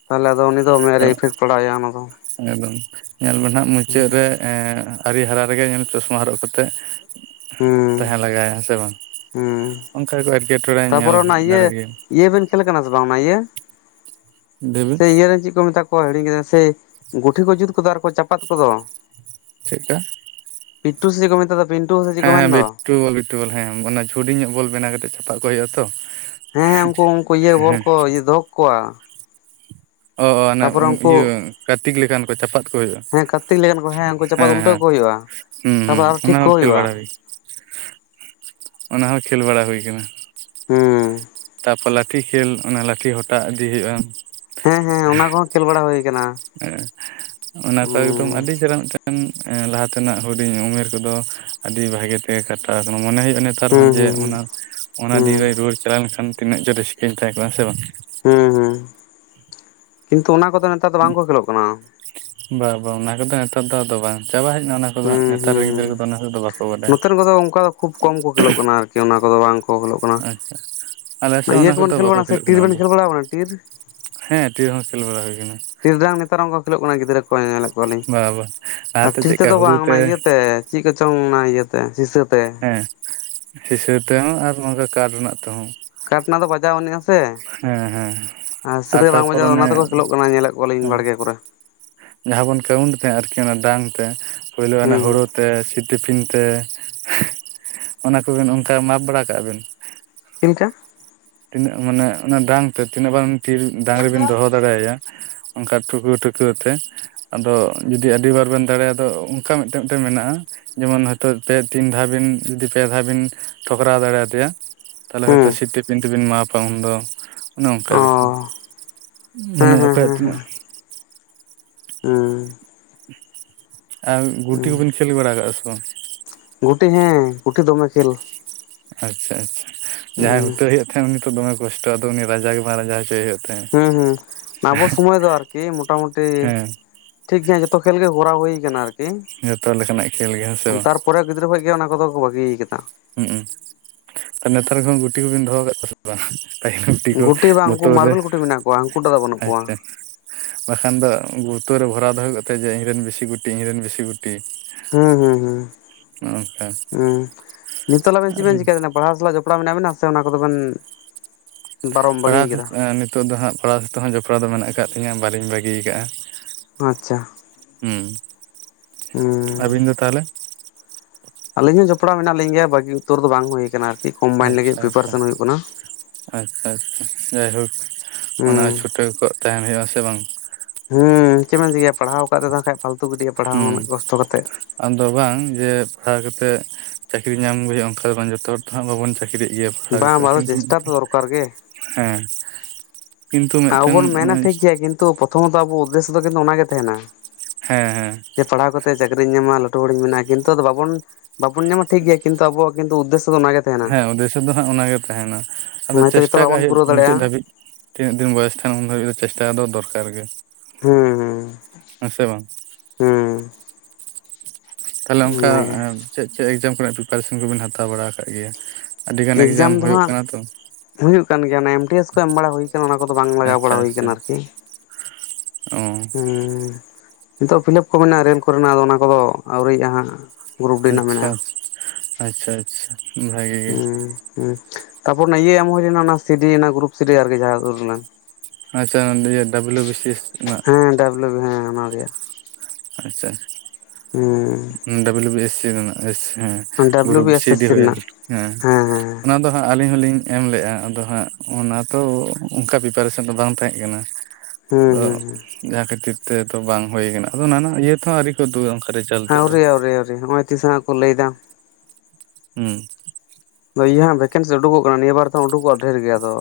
ᱛᱟᱦᱚᱞᱮ ᱟᱫᱚ ᱩᱱᱤ ᱫᱚ ᱢᱮᱫ ᱨᱮ ᱤᱯᱷᱮᱠᱴ᱾ ᱵᱟᱲᱟᱭᱟ ᱚᱱᱟᱫᱚ ᱮᱠᱫᱚᱢ ᱧᱮᱞ ᱢᱮ ᱦᱜ ᱢᱩᱪᱟᱹᱫ ᱨᱮ ᱟᱹᱨᱤ ᱦᱟᱨᱟ ᱨᱮᱜᱮ ᱧᱮᱞ ᱪᱚᱥᱢᱟ ᱦᱚᱨᱚᱜ ᱠᱟᱛᱮᱜ᱾ ᱦᱩᱸ ᱛᱟᱦᱮᱸ ᱞᱟᱜᱟᱭᱟ ᱥᱮ ᱵᱟᱝ᱾ ᱦᱩᱸ ᱚᱱᱠᱟ ᱠᱚ ᱮᱴᱠᱮᱴᱚᱬᱮ ᱧᱮᱞ ᱛᱟᱯᱚᱨᱮ ᱚᱱᱟ ᱤᱭᱟᱹ ᱫᱟᱲᱮᱜᱭᱟᱜ ᱜᱮᱭᱟ᱾ ᱤᱭᱟᱹ ᱵᱮᱱ ᱠᱷᱮᱞ ᱠᱟᱱᱟ ᱥᱮ ᱵᱟᱝ ᱚᱱᱟ ᱤᱭᱟᱹ ᱞᱟᱹᱭᱵᱤᱱ ᱥᱮ ᱤᱭᱟᱹ ᱪᱮᱫ ᱠᱚ ᱢᱮᱛᱟ ᱾ ᱠᱚ ᱦᱤᱲᱤᱧ ᱠᱮᱫᱟ ᱥᱮ ᱜᱩᱴᱷᱤ ᱠᱚ ᱡᱩᱛ ᱠᱚᱫ ᱟᱨ ᱠᱚ ᱪᱟᱯᱟᱫ ᱠᱚᱫᱚ᱾ ᱪᱮᱫ ᱠᱟ ᱯᱤᱴᱩ ᱥᱮ ᱪᱮᱫ ᱢᱮᱛᱟᱜ ᱫᱟ᱾ ᱦᱮᱸ ᱦᱮᱸ ᱵᱤᱴᱩᱵᱚᱞ ᱵᱤᱴᱩᱵᱚᱞ ᱦᱮᱸ ᱚᱱᱟ ᱦᱟᱰᱤᱧ ᱧᱚᱜ ᱵᱚᱞ ᱵᱮᱱᱟᱣ ᱠᱟᱛᱮ ᱪᱷᱟᱯᱟ ᱠᱚ ᱦᱩᱭᱩᱜᱼᱟ ᱛᱚ᱾ ᱦᱮᱸ ᱦᱮᱸ, ᱩᱱᱠᱩ ᱩᱱᱠᱩ ᱤᱭᱟᱹ ᱵᱚᱞ ᱦᱮᱸ ᱠᱚ ᱤᱭᱟᱹ ᱫᱚᱦᱚ ᱠᱟᱠᱚᱣᱟ᱾ ᱚ ᱦᱟᱱᱮ ᱤᱭᱟᱹ ᱠᱟᱨᱛᱤᱠ ᱞᱮᱠᱟᱱ ᱠᱚ ᱪᱟᱯᱟᱛ ᱦᱩᱭᱩᱜ-ᱟ, ᱦᱮᱸ ᱠᱟᱹᱨᱛᱤᱠ ᱞᱮᱠᱟᱱ ᱠᱚ ᱩᱱᱠᱩ ᱪᱟᱯᱟᱫ ᱦᱮᱸ ᱩᱞᱴᱟᱹᱣ ᱦᱮᱸ ᱠᱚ ᱦᱩᱭᱩᱜᱼᱟ ᱦᱩᱸ ᱦᱩᱸᱸ ᱛᱟᱯᱚᱨ ᱟᱨᱚ ᱚᱱᱟ ᱴᱷᱤᱠ ᱦᱚᱸ ᱠᱚ ᱠᱷᱮᱞ ᱵᱟᱲᱟ ᱦᱩᱭᱩᱜᱼᱟ ᱦᱩᱭ ᱠᱟᱱᱟ ᱾ ᱚᱱᱟ ᱦᱚᱸ ᱠᱷᱮᱞ ᱵᱟᱲᱟ ᱦᱩᱭ ᱠᱟᱱᱟ᱾ ᱦᱩᱸ᱾ ᱛᱟᱯᱚᱨ ᱞᱟᱴᱷᱤ ᱠᱷᱮᱞ ᱚᱱᱟ ᱞᱟᱴᱷᱤ ᱦᱚᱴᱟᱜ ᱤᱫᱤ ᱦᱩᱭᱩᱜ-ᱟ᱾ ᱦᱮᱸ ᱦᱮᱸ ᱚᱱᱟ ᱠᱚᱦᱚᱸ ᱠᱷᱮᱞ ᱵᱟᱲᱟ ᱦᱳᱭ ᱠᱟᱱᱟ, ᱚᱱᱟ ᱠᱚ ᱮᱠᱫᱚᱢ ᱦᱩᱸ᱾ ᱟᱹᱰᱤ ᱪᱮᱦᱨᱟ ᱢᱤᱫᱴᱮᱱ ᱞᱟᱦᱟ ᱛᱮᱱᱟᱜ ᱦᱩᱰᱤᱧ ᱩᱢᱮᱨ ᱠᱚᱫᱚ ᱟᱰᱤ ᱵᱷᱟᱜᱮ ᱛᱮᱜᱮ ᱠᱟᱴᱟᱣ ᱟᱠᱟᱱᱟ, ᱢᱚᱱᱮ ᱦᱩᱭᱩᱜ-ᱟ ᱱᱤᱛ ᱱᱮᱛᱟᱨ ᱦᱩᱸ ᱦᱚᱸ ᱡᱮ ᱦᱩᱸ ᱦᱩᱸ ᱚᱱᱟ ᱚᱱᱟ ᱫᱤᱱ ᱦᱩᱸ ᱨᱮ ᱨᱩᱣᱟᱹᱲ ᱪᱟᱞᱟᱣ ᱞᱮᱱᱠᱷᱟᱱ ᱛᱤᱱᱟᱹᱜ ᱪᱚ ᱨᱟᱹᱥᱠᱟᱹᱧ ᱛᱟᱦᱮᱸ ᱠᱚᱜ-ᱟ, ᱦᱮᱸ ᱥᱮ ᱵᱟᱝ? ᱦᱮᱸ ᱦᱩᱸ ᱠᱤᱱᱛᱩ ᱚᱱᱟ ᱠᱚᱫᱚ ᱱᱮᱛᱟᱨ ᱫᱚ ᱵᱟᱝ ᱠᱚ ᱠᱷᱮᱞᱚᱜ ᱠᱟᱱᱟ᱾ ᱵᱟᱝ ᱵᱟᱝ ᱚᱱᱟ ᱠᱚᱫᱚ ᱱᱮᱛᱟᱨ ᱫᱚ ᱟᱫᱚ ᱵᱟᱝ ᱪᱟᱵᱟ ᱦᱮᱡᱱᱟ ᱚᱱᱟ᱾ ᱠᱚᱫᱚ ᱦᱟᱜ ᱱᱮᱛᱟᱨ ᱨᱮᱱ ᱜᱤᱫᱽᱨᱟᱹᱫᱚ ᱚᱱᱟ ᱛᱮᱫ ᱫᱚ ᱵᱟᱠᱚ ᱵᱟᱰᱟᱭᱟᱺ ᱚᱱᱟ ᱫᱚ ᱚᱝᱠᱟ ᱠᱷᱩᱵ ᱠᱚᱢ ᱠᱚ ᱠᱷᱮᱞᱳᱜ ᱠᱟᱱᱟ ᱟᱨᱠᱤ ᱚᱱᱟ ᱠᱚᱫᱚ ᱵᱟᱝ ᱠᱚ ᱠᱷᱮᱞᱚᱜ ᱠᱟᱱᱟ, ᱟᱪᱪᱷᱟ ᱟᱞᱮ ᱥᱮᱫ ᱦᱚᱸ ᱤᱭᱟᱹ ᱚᱱᱟ ᱠᱚᱫᱚ ᱠᱚᱵᱮᱱ ᱠᱷᱮᱞ ᱵᱟᱠᱚ ᱵᱟᱲᱟ ᱥᱮ ᱠᱷᱮᱞᱳᱜ ᱴᱤᱨ ᱠᱟᱱᱟ ᱵᱮᱱ ᱟᱫᱚ ᱠᱷᱮᱞ ᱵᱟᱲᱟ ᱠᱟᱫᱟ ᱴᱤᱨ ᱦᱮᱸ ᱴᱤᱨ ᱦᱚᱸ ᱠᱷᱮᱞ ᱵᱟᱲᱟ ᱦᱩᱭ ᱠᱟᱱᱟ᱾ ᱴᱤᱨᱰᱟᱝ ᱱᱮᱛᱟᱨᱚᱝ ᱠᱚ ᱠᱷᱮᱞᱳᱜ ᱠᱟᱱᱟ ᱜᱤᱫᱽᱨᱟᱹ ᱠᱚ ᱧᱮᱞᱮᱫ ᱠᱚᱣᱟᱞᱤᱧ, ᱵᱟ ᱵᱟ ᱟᱨ ᱞᱟᱦᱟᱛᱮ ᱴᱤᱨ ᱪᱮᱫᱠᱟ ᱛᱮᱫᱚ ᱦᱩᱲᱩ ᱵᱟᱝ ᱛᱮ ᱚᱱᱟ ᱤᱭᱟᱹᱛᱮ᱾ ᱪᱮᱫ ᱠᱚᱪᱚᱝ ᱚᱱᱟ ᱤᱭᱟᱹᱛᱮ ᱦᱤᱸᱥᱟᱹᱵᱽ ᱦᱮᱸ ᱥᱤᱥᱟᱹ ᱛᱮᱦᱚᱸ ᱟᱨ ᱦᱚᱸᱜ ᱚᱝᱠᱟ ᱠᱟᱴ ᱨᱮᱱᱟᱜ ᱛᱮᱦᱚᱸ ᱾ ᱠᱟᱴ ᱨᱮᱱᱟᱜ ᱫᱚ ᱵᱟᱡᱟᱣ ᱟᱱᱤᱜ-ᱟ ᱾ ᱥᱮ ᱦᱮᱸ ᱟᱨ ᱥᱤᱨᱮᱯ ᱵᱟᱝ ᱛᱟᱨᱯᱚᱨ ᱵᱟᱡᱟᱭ ᱚᱱᱮ ᱚᱱᱟ ᱛᱮᱠᱚ ᱠᱷᱮᱞᱳᱜ ᱠᱟᱱᱟ ᱧᱮᱞᱮᱜ ᱠᱚᱣᱟᱞᱤᱧ ᱦᱮᱸ ᱵᱟᱲᱜᱮ ᱠᱚᱨᱮ ᱾ ᱡᱟᱦᱟᱸ ᱵᱚᱱ ᱠᱟᱹᱣᱩᱱᱴ ᱛᱟᱦᱮᱸ ᱟᱨᱠᱤ, ᱚᱱᱟ ᱰᱟᱝ ᱛᱮ ᱯᱳᱭᱞᱳ ᱚᱱᱟ ᱦᱳᱲᱳ ᱦᱩᱸ ᱛᱮ ᱥᱤᱯ ᱴᱤᱯᱤᱱ ᱛᱮ ᱚᱱᱟ ᱠᱚᱵᱤᱱ ᱚᱱᱠᱟ ᱢᱟᱯ ᱵᱟᱲᱟ ᱠᱟᱜ-ᱟ ᱵᱤᱱ? ᱪᱮᱫ ᱞᱮᱠᱟ? ᱛᱤᱱᱟᱹᱜ ᱢᱟᱱᱮ ᱚᱱᱟ ᱰᱟᱝ ᱛᱮ ᱛᱤᱱᱟᱹᱜ ᱰᱟᱝ ᱴᱤᱨ ᱰᱟᱝᱨᱤᱵᱤᱱ ᱫᱚᱦᱚ ᱫᱟᱲᱮᱭᱟᱭᱟ ᱾ ᱚᱱᱠᱟ ᱴᱩᱷᱠᱟᱹᱣ ᱴᱷᱩᱠᱟᱹᱣ ᱛᱮ ᱾ ᱟᱫᱚ ᱡᱩᱫᱤ ᱟᱹᱰᱤ ᱵᱟᱨ ᱵᱮᱱ ᱫᱟᱲᱮᱭᱟᱜᱼᱟ, ᱟᱫᱚ ᱚᱱᱠᱟ ᱢᱤᱫᱴᱮᱱ ᱢᱤᱫᱴᱮᱱ ᱢᱮᱱᱟᱜ-ᱟ ᱾ ᱡᱮᱢᱚᱱ ᱦᱚᱭᱛᱚ ᱯᱮ ᱛᱤᱱ ᱫᱷᱟᱣ ᱵᱤᱱ ᱡᱩᱫᱤ ᱯᱮ ᱫᱷᱟᱣ ᱵᱤᱱ ᱴᱷᱚᱠᱨᱟᱣ ᱫᱟᱲᱮᱭᱟᱫᱮᱭᱟ᱾ ᱛᱟᱦᱚᱞᱮ ᱦᱚᱭᱛᱚ ᱦᱩᱸ ᱥᱤᱯ ᱴᱤᱯᱤᱱ ᱛᱤᱵᱤᱱ ᱢᱟᱯᱟ ᱩᱱᱫᱚ ᱾ ᱚᱱᱮ ᱚᱱᱠᱟ ᱟᱨᱠᱤ ᱚ ᱦᱮᱸ ᱚᱱᱮ ᱦᱮᱸ ᱚᱠᱚᱭᱟᱜ ᱦᱮᱸ ᱦᱮᱸ ᱛᱤᱱᱟᱹᱜ ᱾ ᱦᱩᱸ ᱾ ᱟᱨ ᱜᱩᱴᱤ ᱦᱩᱸ ᱠᱚᱵᱤᱱ ᱠᱷᱮᱞ ᱵᱟᱲᱟᱣ ᱠᱟᱜ-ᱟ ᱥᱮ ᱵᱟᱝ? ᱜᱩᱴᱤ ᱦᱮᱸ, ᱜᱩᱴᱤ ᱫᱚᱢᱮ ᱠᱷᱮᱞ ᱾ ᱟᱪᱪᱷᱟ ᱟᱪᱪᱷᱟ, ᱡᱟᱦᱟᱸᱭ ᱦᱩᱸ ᱦᱩᱴᱟᱹᱣᱮ ᱦᱩᱭᱩᱜ ᱛᱟᱦᱮᱸᱫ ᱩᱱᱤ ᱛᱚ ᱫᱚᱢᱮ ᱠᱚᱥᱴᱚ ᱟᱫᱚ ᱩᱱᱤ ᱨᱟᱡᱟ ᱜᱮ ᱵᱟᱝ ᱨᱟᱡᱟ ᱦᱚᱪᱚᱣᱟᱭ ᱦᱳᱭᱳᱜ ᱦᱩᱸ ᱦᱩᱸ, ᱟᱵᱚ ᱥᱚᱢᱚᱭ ᱫᱚ ᱟᱨᱠᱤ ᱢᱳᱴᱟᱢᱩᱴᱤ ᱦᱮᱸ ᱴᱷᱤᱠᱜᱮᱭᱟ ᱡᱚᱛᱚ ᱠᱷᱮᱞ ᱜᱮ ᱠᱚᱨᱟᱣ ᱦᱩᱭ ᱠᱟᱱᱟ ᱟᱨ ᱡᱚᱛᱚ ᱞᱮᱠᱟᱱᱟᱜ ᱠᱷᱮᱞ ᱜᱮ ᱦᱮᱸ ᱥᱮ ᱵᱟᱝ? ᱯᱚᱨᱮ ᱜᱤᱫᱽᱨᱟᱹ ᱠᱷᱚᱡ ᱜᱮ ᱚᱱᱟ ᱠᱚᱫᱚ ᱠᱚ ᱵᱟᱹᱜᱤ ᱠᱟᱫᱟ ᱾ ᱦᱩᱸᱜ ᱩᱸ, ᱟᱨ ᱱᱮᱛᱟᱨ ᱠᱚᱦᱚᱸ ᱜᱩᱴᱤ ᱠᱚᱵᱮᱱ ᱫᱚᱦᱚ ᱠᱟᱜ ᱠᱚᱣᱟ ᱥᱮ ᱵᱟᱝ? ᱯᱟᱹᱦᱤᱞ ᱜᱩᱴᱤ ᱠᱚ ᱵᱟᱝ ᱩᱱᱠᱩ ᱵᱳᱛᱳᱞ ᱨᱮ, ᱢᱟᱨᱵᱮᱞ ᱜᱩᱴᱤ ᱢᱮᱱᱟᱜ ᱠᱚᱣᱟ ᱦᱟᱹᱱᱠᱩ ᱴᱟᱜ ᱫᱚ ᱵᱟᱹᱱᱩᱜ ᱠᱚᱣᱟ ᱟᱪᱪᱷᱟ᱾ ᱵᱟᱠᱷᱟᱱ ᱫᱚ ᱵᱳᱛᱳᱞ ᱨᱮ ᱵᱷᱚᱨᱟᱣ ᱫᱚᱦᱚ ᱠᱟᱛᱮᱫ, ᱡᱮ ᱤᱧᱨᱮᱱ ᱵᱮᱥᱤ ᱜᱩᱴᱤ ᱤᱧᱨᱮᱱ ᱵᱮᱥᱤ ᱜᱩᱴᱤ ᱾ ᱦᱩᱸ ᱦᱩᱸ ᱦᱩᱸ ᱦᱩᱸ, ᱱᱤᱛᱳᱜ ᱛᱟᱦᱞᱮ ᱪᱮᱫ ᱟᱨ ᱵᱮᱱ ᱪᱤᱠᱟᱹᱭᱫᱟ ᱚᱱᱟ ᱯᱟᱲᱦᱟᱣ ᱥᱟᱞᱟᱜ ᱡᱚᱯᱲᱟᱣ ᱢᱮᱱᱟᱜ ᱵᱮᱱᱟ, ᱥᱮ ᱚᱱᱟ ᱠᱚᱫᱚ ᱵᱮᱱ ᱯᱟᱨᱚᱢ ᱯᱟᱲᱦᱟᱣ ᱵᱟᱹᱜᱤᱭ ᱥᱟ ᱠᱟᱫᱟ ᱟ ᱱᱤᱛᱳᱜ ᱫᱚ ᱦᱟᱸᱜ ᱯᱟᱲᱦᱟᱣ ᱥᱟᱛᱮ ᱫᱚ ᱦᱟᱸᱜ ᱡᱚᱯᱲᱟᱣ ᱫᱚ ᱢᱮᱱᱟᱜ ᱠᱟᱜ ᱛᱤᱧᱟᱹ ᱵᱟᱹᱞᱤᱧ ᱵᱟᱹᱜᱤᱣ ᱠᱟᱜ-ᱟ ᱾ ᱟᱪᱪᱷᱟ ᱾ ᱦᱩᱸ, ᱦᱩᱸ ᱟᱹᱵᱤᱱ ᱫᱚ ᱛᱟᱦᱚᱞᱮ? ᱟᱹᱞᱤᱧ ᱦᱚᱸ ᱡᱚᱯᱲᱟᱣ ᱢᱮᱱᱟᱜ ᱞᱤᱧ ᱜᱮᱭᱟ ᱵᱟᱹᱜᱤ ᱩᱛᱟᱹᱨ ᱫᱚ ᱵᱟᱝ ᱦᱩᱭ ᱠᱟᱱᱟ ᱟᱹᱨᱠᱤ ᱠᱚᱢᱵᱟᱭᱤᱱᱰ ᱞᱟᱹᱜᱤᱫ ᱟᱪᱪᱷᱟ ᱟᱪᱪᱷᱟ ᱯᱨᱤᱯᱟᱨᱮᱥᱚᱱ ᱦᱩᱭᱩᱜ ᱠᱟᱱᱟ ᱾ ᱟᱪᱪᱷᱟ ᱟᱪᱪᱷᱟ ᱡᱟᱭᱦᱳᱠ ᱚᱱᱟ ᱦᱩᱸ ᱪᱷᱩᱴᱟᱹᱣ ᱠᱚᱜ ᱛᱟᱦᱮᱱ ᱦᱩᱭᱩᱜ-ᱟ ᱥᱮ ᱵᱟᱝ ᱾ ᱦᱩᱸ ᱪᱮᱫ ᱵᱮᱱ ᱪᱤᱠᱟᱹᱭᱟ ᱯᱟᱲᱦᱟᱣ ᱠᱟᱫ ᱨᱮᱫᱚ ᱦᱟᱸᱜ ᱠᱷᱟᱡ ᱯᱷᱟᱞᱛᱩ ᱜᱤᱰᱤᱜ-ᱟ ᱯᱟᱲᱦᱟᱣ ᱦᱚᱸ ᱦᱩᱸ ᱩᱱᱟᱹᱜ ᱠᱚᱥᱴᱚ ᱠᱟᱛᱮᱫ ᱾ ᱟᱫᱚ ᱵᱟᱝ ᱡᱮ ᱯᱟᱲᱦᱟᱣ ᱠᱟᱛᱮᱫ ᱪᱟᱹᱠᱨᱤ ᱧᱟᱢ ᱜᱮ ᱦᱩᱭᱩᱜ-ᱟ ᱚᱱᱠᱟ ᱫᱚ ᱵᱟᱝ ᱡᱚᱛᱚ ᱦᱚᱲ ᱛᱚ ᱦᱟᱸᱜ ᱵᱟᱵᱚᱱ ᱪᱟᱹᱠᱨᱤ ᱤᱭᱟᱹ ᱯᱟᱲᱦᱟᱣ ᱵᱟᱝ ᱠᱟᱛᱮᱫ ᱟᱫᱚ ᱠᱤᱱᱛᱩ ᱪᱮᱥᱴᱟ ᱛᱚ ᱫᱚᱨᱠᱟᱨ ᱜᱮ [unintelligible] ᱦᱮᱸ ᱠᱤᱱᱛᱩ ᱢᱤᱫᱴᱮᱱ ᱟᱵᱚᱵᱚᱱ ᱢᱮᱱᱟ ᱴᱷᱤᱠ ᱜᱮᱭᱟ ᱠᱤᱱᱛᱩ ᱯᱨᱚᱛᱷᱚᱢᱚᱛᱚ ᱟᱵᱚ ᱩᱫᱽᱫᱮᱥᱥᱚ ᱫᱚ ᱠᱤᱱᱛᱩ ᱚᱱᱟᱜᱮ ᱛᱟᱦᱮᱱᱟ ᱾ ᱦᱮᱸ ᱦᱮᱸ ᱾ ᱡᱮᱹ ᱯᱟᱲᱦᱟᱣ ᱠᱟᱛᱮᱫ ᱪᱟᱹᱠᱨᱤᱧ ᱧᱟᱢᱟ ᱞᱟᱹᱴᱩ ᱦᱚᱲᱤᱧ ᱵᱮᱱᱟᱜᱼᱟ ᱠᱤᱱᱛᱩ ᱟᱫᱚ ᱵᱟᱵᱚᱱ ᱵᱟᱵᱚᱱ ᱧᱟᱢᱟ ᱴᱷᱤᱠ ᱜᱮᱭᱟ ᱠᱤᱱᱛᱩ ᱟᱵᱚᱣᱟᱜ ᱠᱤᱱᱛᱩ ᱩᱫᱽᱫᱮᱥᱥᱚ ᱫᱚ ᱚᱱᱟ ᱜᱮ ᱛᱟᱦᱮᱱᱟ ᱦᱮᱸ ᱩᱫᱽᱫᱮᱥᱥᱚ ᱫᱚ ᱦᱟᱸᱜ ᱚᱱᱟᱜᱮ ᱛᱟᱦᱮᱱᱟ ᱾ ᱟᱫᱚ ᱦᱚᱭᱛᱚ ᱡᱚᱛᱚ ᱦᱚᱲ ᱪᱮᱥᱴᱟ ᱠᱟᱜ ᱵᱟᱵᱚᱱ ᱦᱩᱭᱩᱜ ᱯᱩᱨᱟᱹᱣ ᱢᱩᱪᱟᱹᱫ ᱫᱟᱲᱮᱭᱟᱜᱼᱟ ᱾ ᱫᱷᱟᱹᱵᱤᱡ ᱛᱤᱱᱟᱹᱜ ᱫᱤᱱ ᱵᱚᱭᱮᱥ ᱛᱟᱦᱮᱱᱟ ᱩᱱ ᱫᱷᱟᱹᱵᱤᱡ ᱫᱚ ᱪᱮᱥᱴᱟ ᱫᱚ ᱫᱚᱨᱠᱟᱨ ᱜᱮ ᱾ ᱦᱩᱸ ᱦᱩᱸ ᱾ ᱦᱮᱸ ᱥᱮ ᱵᱟᱝ? ᱛᱟᱦᱞᱮ ᱦᱩᱸ ᱚᱱᱠᱟ ᱚᱱᱟᱜᱮ ᱪᱮᱫ ᱪᱮᱫ ᱮᱠᱡᱟᱢ ᱠᱚᱨᱮᱱᱟᱜ ᱯᱨᱤᱯᱟᱨᱮᱥᱚᱱ ᱠᱚᱵᱮᱱ ᱦᱟᱛᱟᱣ ᱵᱟᱲᱟ ᱠᱟᱜ ᱜᱮᱭᱟ? ᱟᱹᱰᱤᱜᱟᱱ ᱮᱠᱡᱟᱢ ᱫᱚ ᱦᱩᱭᱩᱜ ᱦᱟᱸᱜ ᱠᱟᱱᱟ ᱛᱚ ᱾ ᱦᱩᱭᱩᱜ ᱠᱟᱱ ᱜᱮᱭᱟ ᱚᱱᱟ ᱮᱢ ᱴᱤ ᱮᱥ ᱠᱚ ᱮᱢ ᱵᱟᱲᱟ ᱦᱩᱭ ᱠᱟᱱᱟ ᱚᱱᱟ ᱠᱚᱫᱚ ᱵᱟᱝ ᱞᱟᱜᱟᱣ ᱟᱪᱪᱷᱟ ᱵᱟᱲᱟ ᱦᱩᱭ ᱟᱪᱪᱷᱟ ᱠᱟᱱᱟ ᱟᱹᱨᱠᱤ ᱾ ᱚ ᱾ ᱱᱤᱛᱳᱜ ᱯᱷᱤᱞᱟᱯ ᱠᱚ ᱢᱮᱱᱟᱜᱼᱟ ᱨᱮᱹᱞ ᱠᱚᱨᱮᱱᱟᱜ ᱟᱫᱚ ᱚᱱᱟ ᱠᱚᱫᱚ ᱟᱹᱣᱨᱤᱭᱟᱜ-ᱟ ᱦᱟᱸᱜ ᱾ ᱟᱪᱪᱷᱟ ᱟᱪᱪᱷᱟ ᱟᱪᱪᱷᱟ ᱟᱪᱪᱷᱟ ᱵᱷᱟᱜᱤ ᱜᱮ ᱾ ᱦᱩᱸ ᱦᱩᱸ ᱛᱟᱯᱚᱨ ᱚᱱᱟ ᱤᱭᱟᱹ ᱮᱢ ᱦᱩᱭ ᱞᱮᱱᱟ ᱚᱱᱟ ᱥᱤ ᱰᱤ ᱚᱱᱟ ᱜᱨᱩᱯ ᱥᱤ ᱰᱤ ᱟᱹᱨᱠᱤ ᱡᱟᱦᱟᱸ ᱩᱰᱩᱠ ᱞᱮᱱᱟ ᱾ ᱟᱪᱪᱷᱟ ᱚᱱᱟ ᱤᱭᱟᱹ ᱰᱟᱵᱽᱞᱩ ᱵᱤ ᱥᱤ ᱮᱥ ᱨᱮᱱᱟᱜ ᱾ ᱦᱮᱸ ᱰᱟᱵᱽᱞᱩ ᱵᱤ ᱦᱮᱸ ᱚᱱᱟ ᱨᱮᱭᱟᱜ᱾ ᱟᱪᱪᱷᱟ ᱰᱟᱵᱽᱞᱩ ᱵᱤ ᱮᱥ ᱥᱤ ᱨᱮᱱᱟᱜ ᱮ ᱦᱮᱸ᱾ ᱦᱩᱸ ᱜᱩᱨᱩ W B C S S D ᱦᱩᱭᱮᱱ ᱨᱮᱱᱟᱜ ᱦᱮᱸ᱾ ᱚᱱᱟ ᱫᱚ ᱦᱟᱸᱜ ᱟᱹᱞᱤᱧ ᱦᱚᱞᱤᱧ ᱮᱢ ᱞᱮᱜᱼᱟ ᱟᱫᱚ ᱦᱟᱸᱜ ᱚᱱᱟ ᱛᱚ ᱚᱱᱠᱟ ᱯᱨᱤᱯᱟᱨᱮᱥᱮᱱ ᱫᱚ ᱵᱟᱝ ᱛᱟᱦᱮᱸ ᱠᱟᱱᱟ᱾ ᱦᱩᱸ ᱦᱩᱸ ᱟᱫᱚ ᱦᱩᱸ ᱡᱟᱦᱟᱸ ᱠᱷᱟᱹᱛᱤᱨ ᱛᱮᱫᱚ ᱵᱟᱝ ᱦᱩᱭ ᱠᱟᱱᱟ᱾ᱟᱫᱚ ᱚᱱᱟ ᱤᱭᱟᱹ ᱛᱮᱦᱚᱸ ᱟᱹᱣᱨᱤ ᱠᱚ ᱩᱫᱩᱜ ᱚᱱᱠᱟ ᱨᱮᱡᱟᱞ᱾ ᱦᱮᱸ ᱟᱹᱣᱨᱤ ᱟᱹᱣᱨᱤ ᱱᱚᱜᱚᱭ ᱛᱤᱥ ᱦᱟᱸᱜ ᱠᱚ ᱞᱟᱹᱭ ᱮᱫᱟ᱾ ᱦᱮᱸ ᱤᱭᱟᱹ ᱦᱟᱸᱜ ᱵᱷᱮᱠᱮᱱᱥᱤ ᱩᱰᱩᱠᱚᱜ ᱠᱟᱱᱟ ᱱᱤᱭᱟᱹ ᱵᱟᱨ ᱫᱚ ᱩᱰᱩᱠᱚᱜᱼᱟ ᱰᱷᱮᱨ ᱜᱮᱭᱟᱫᱚ᱾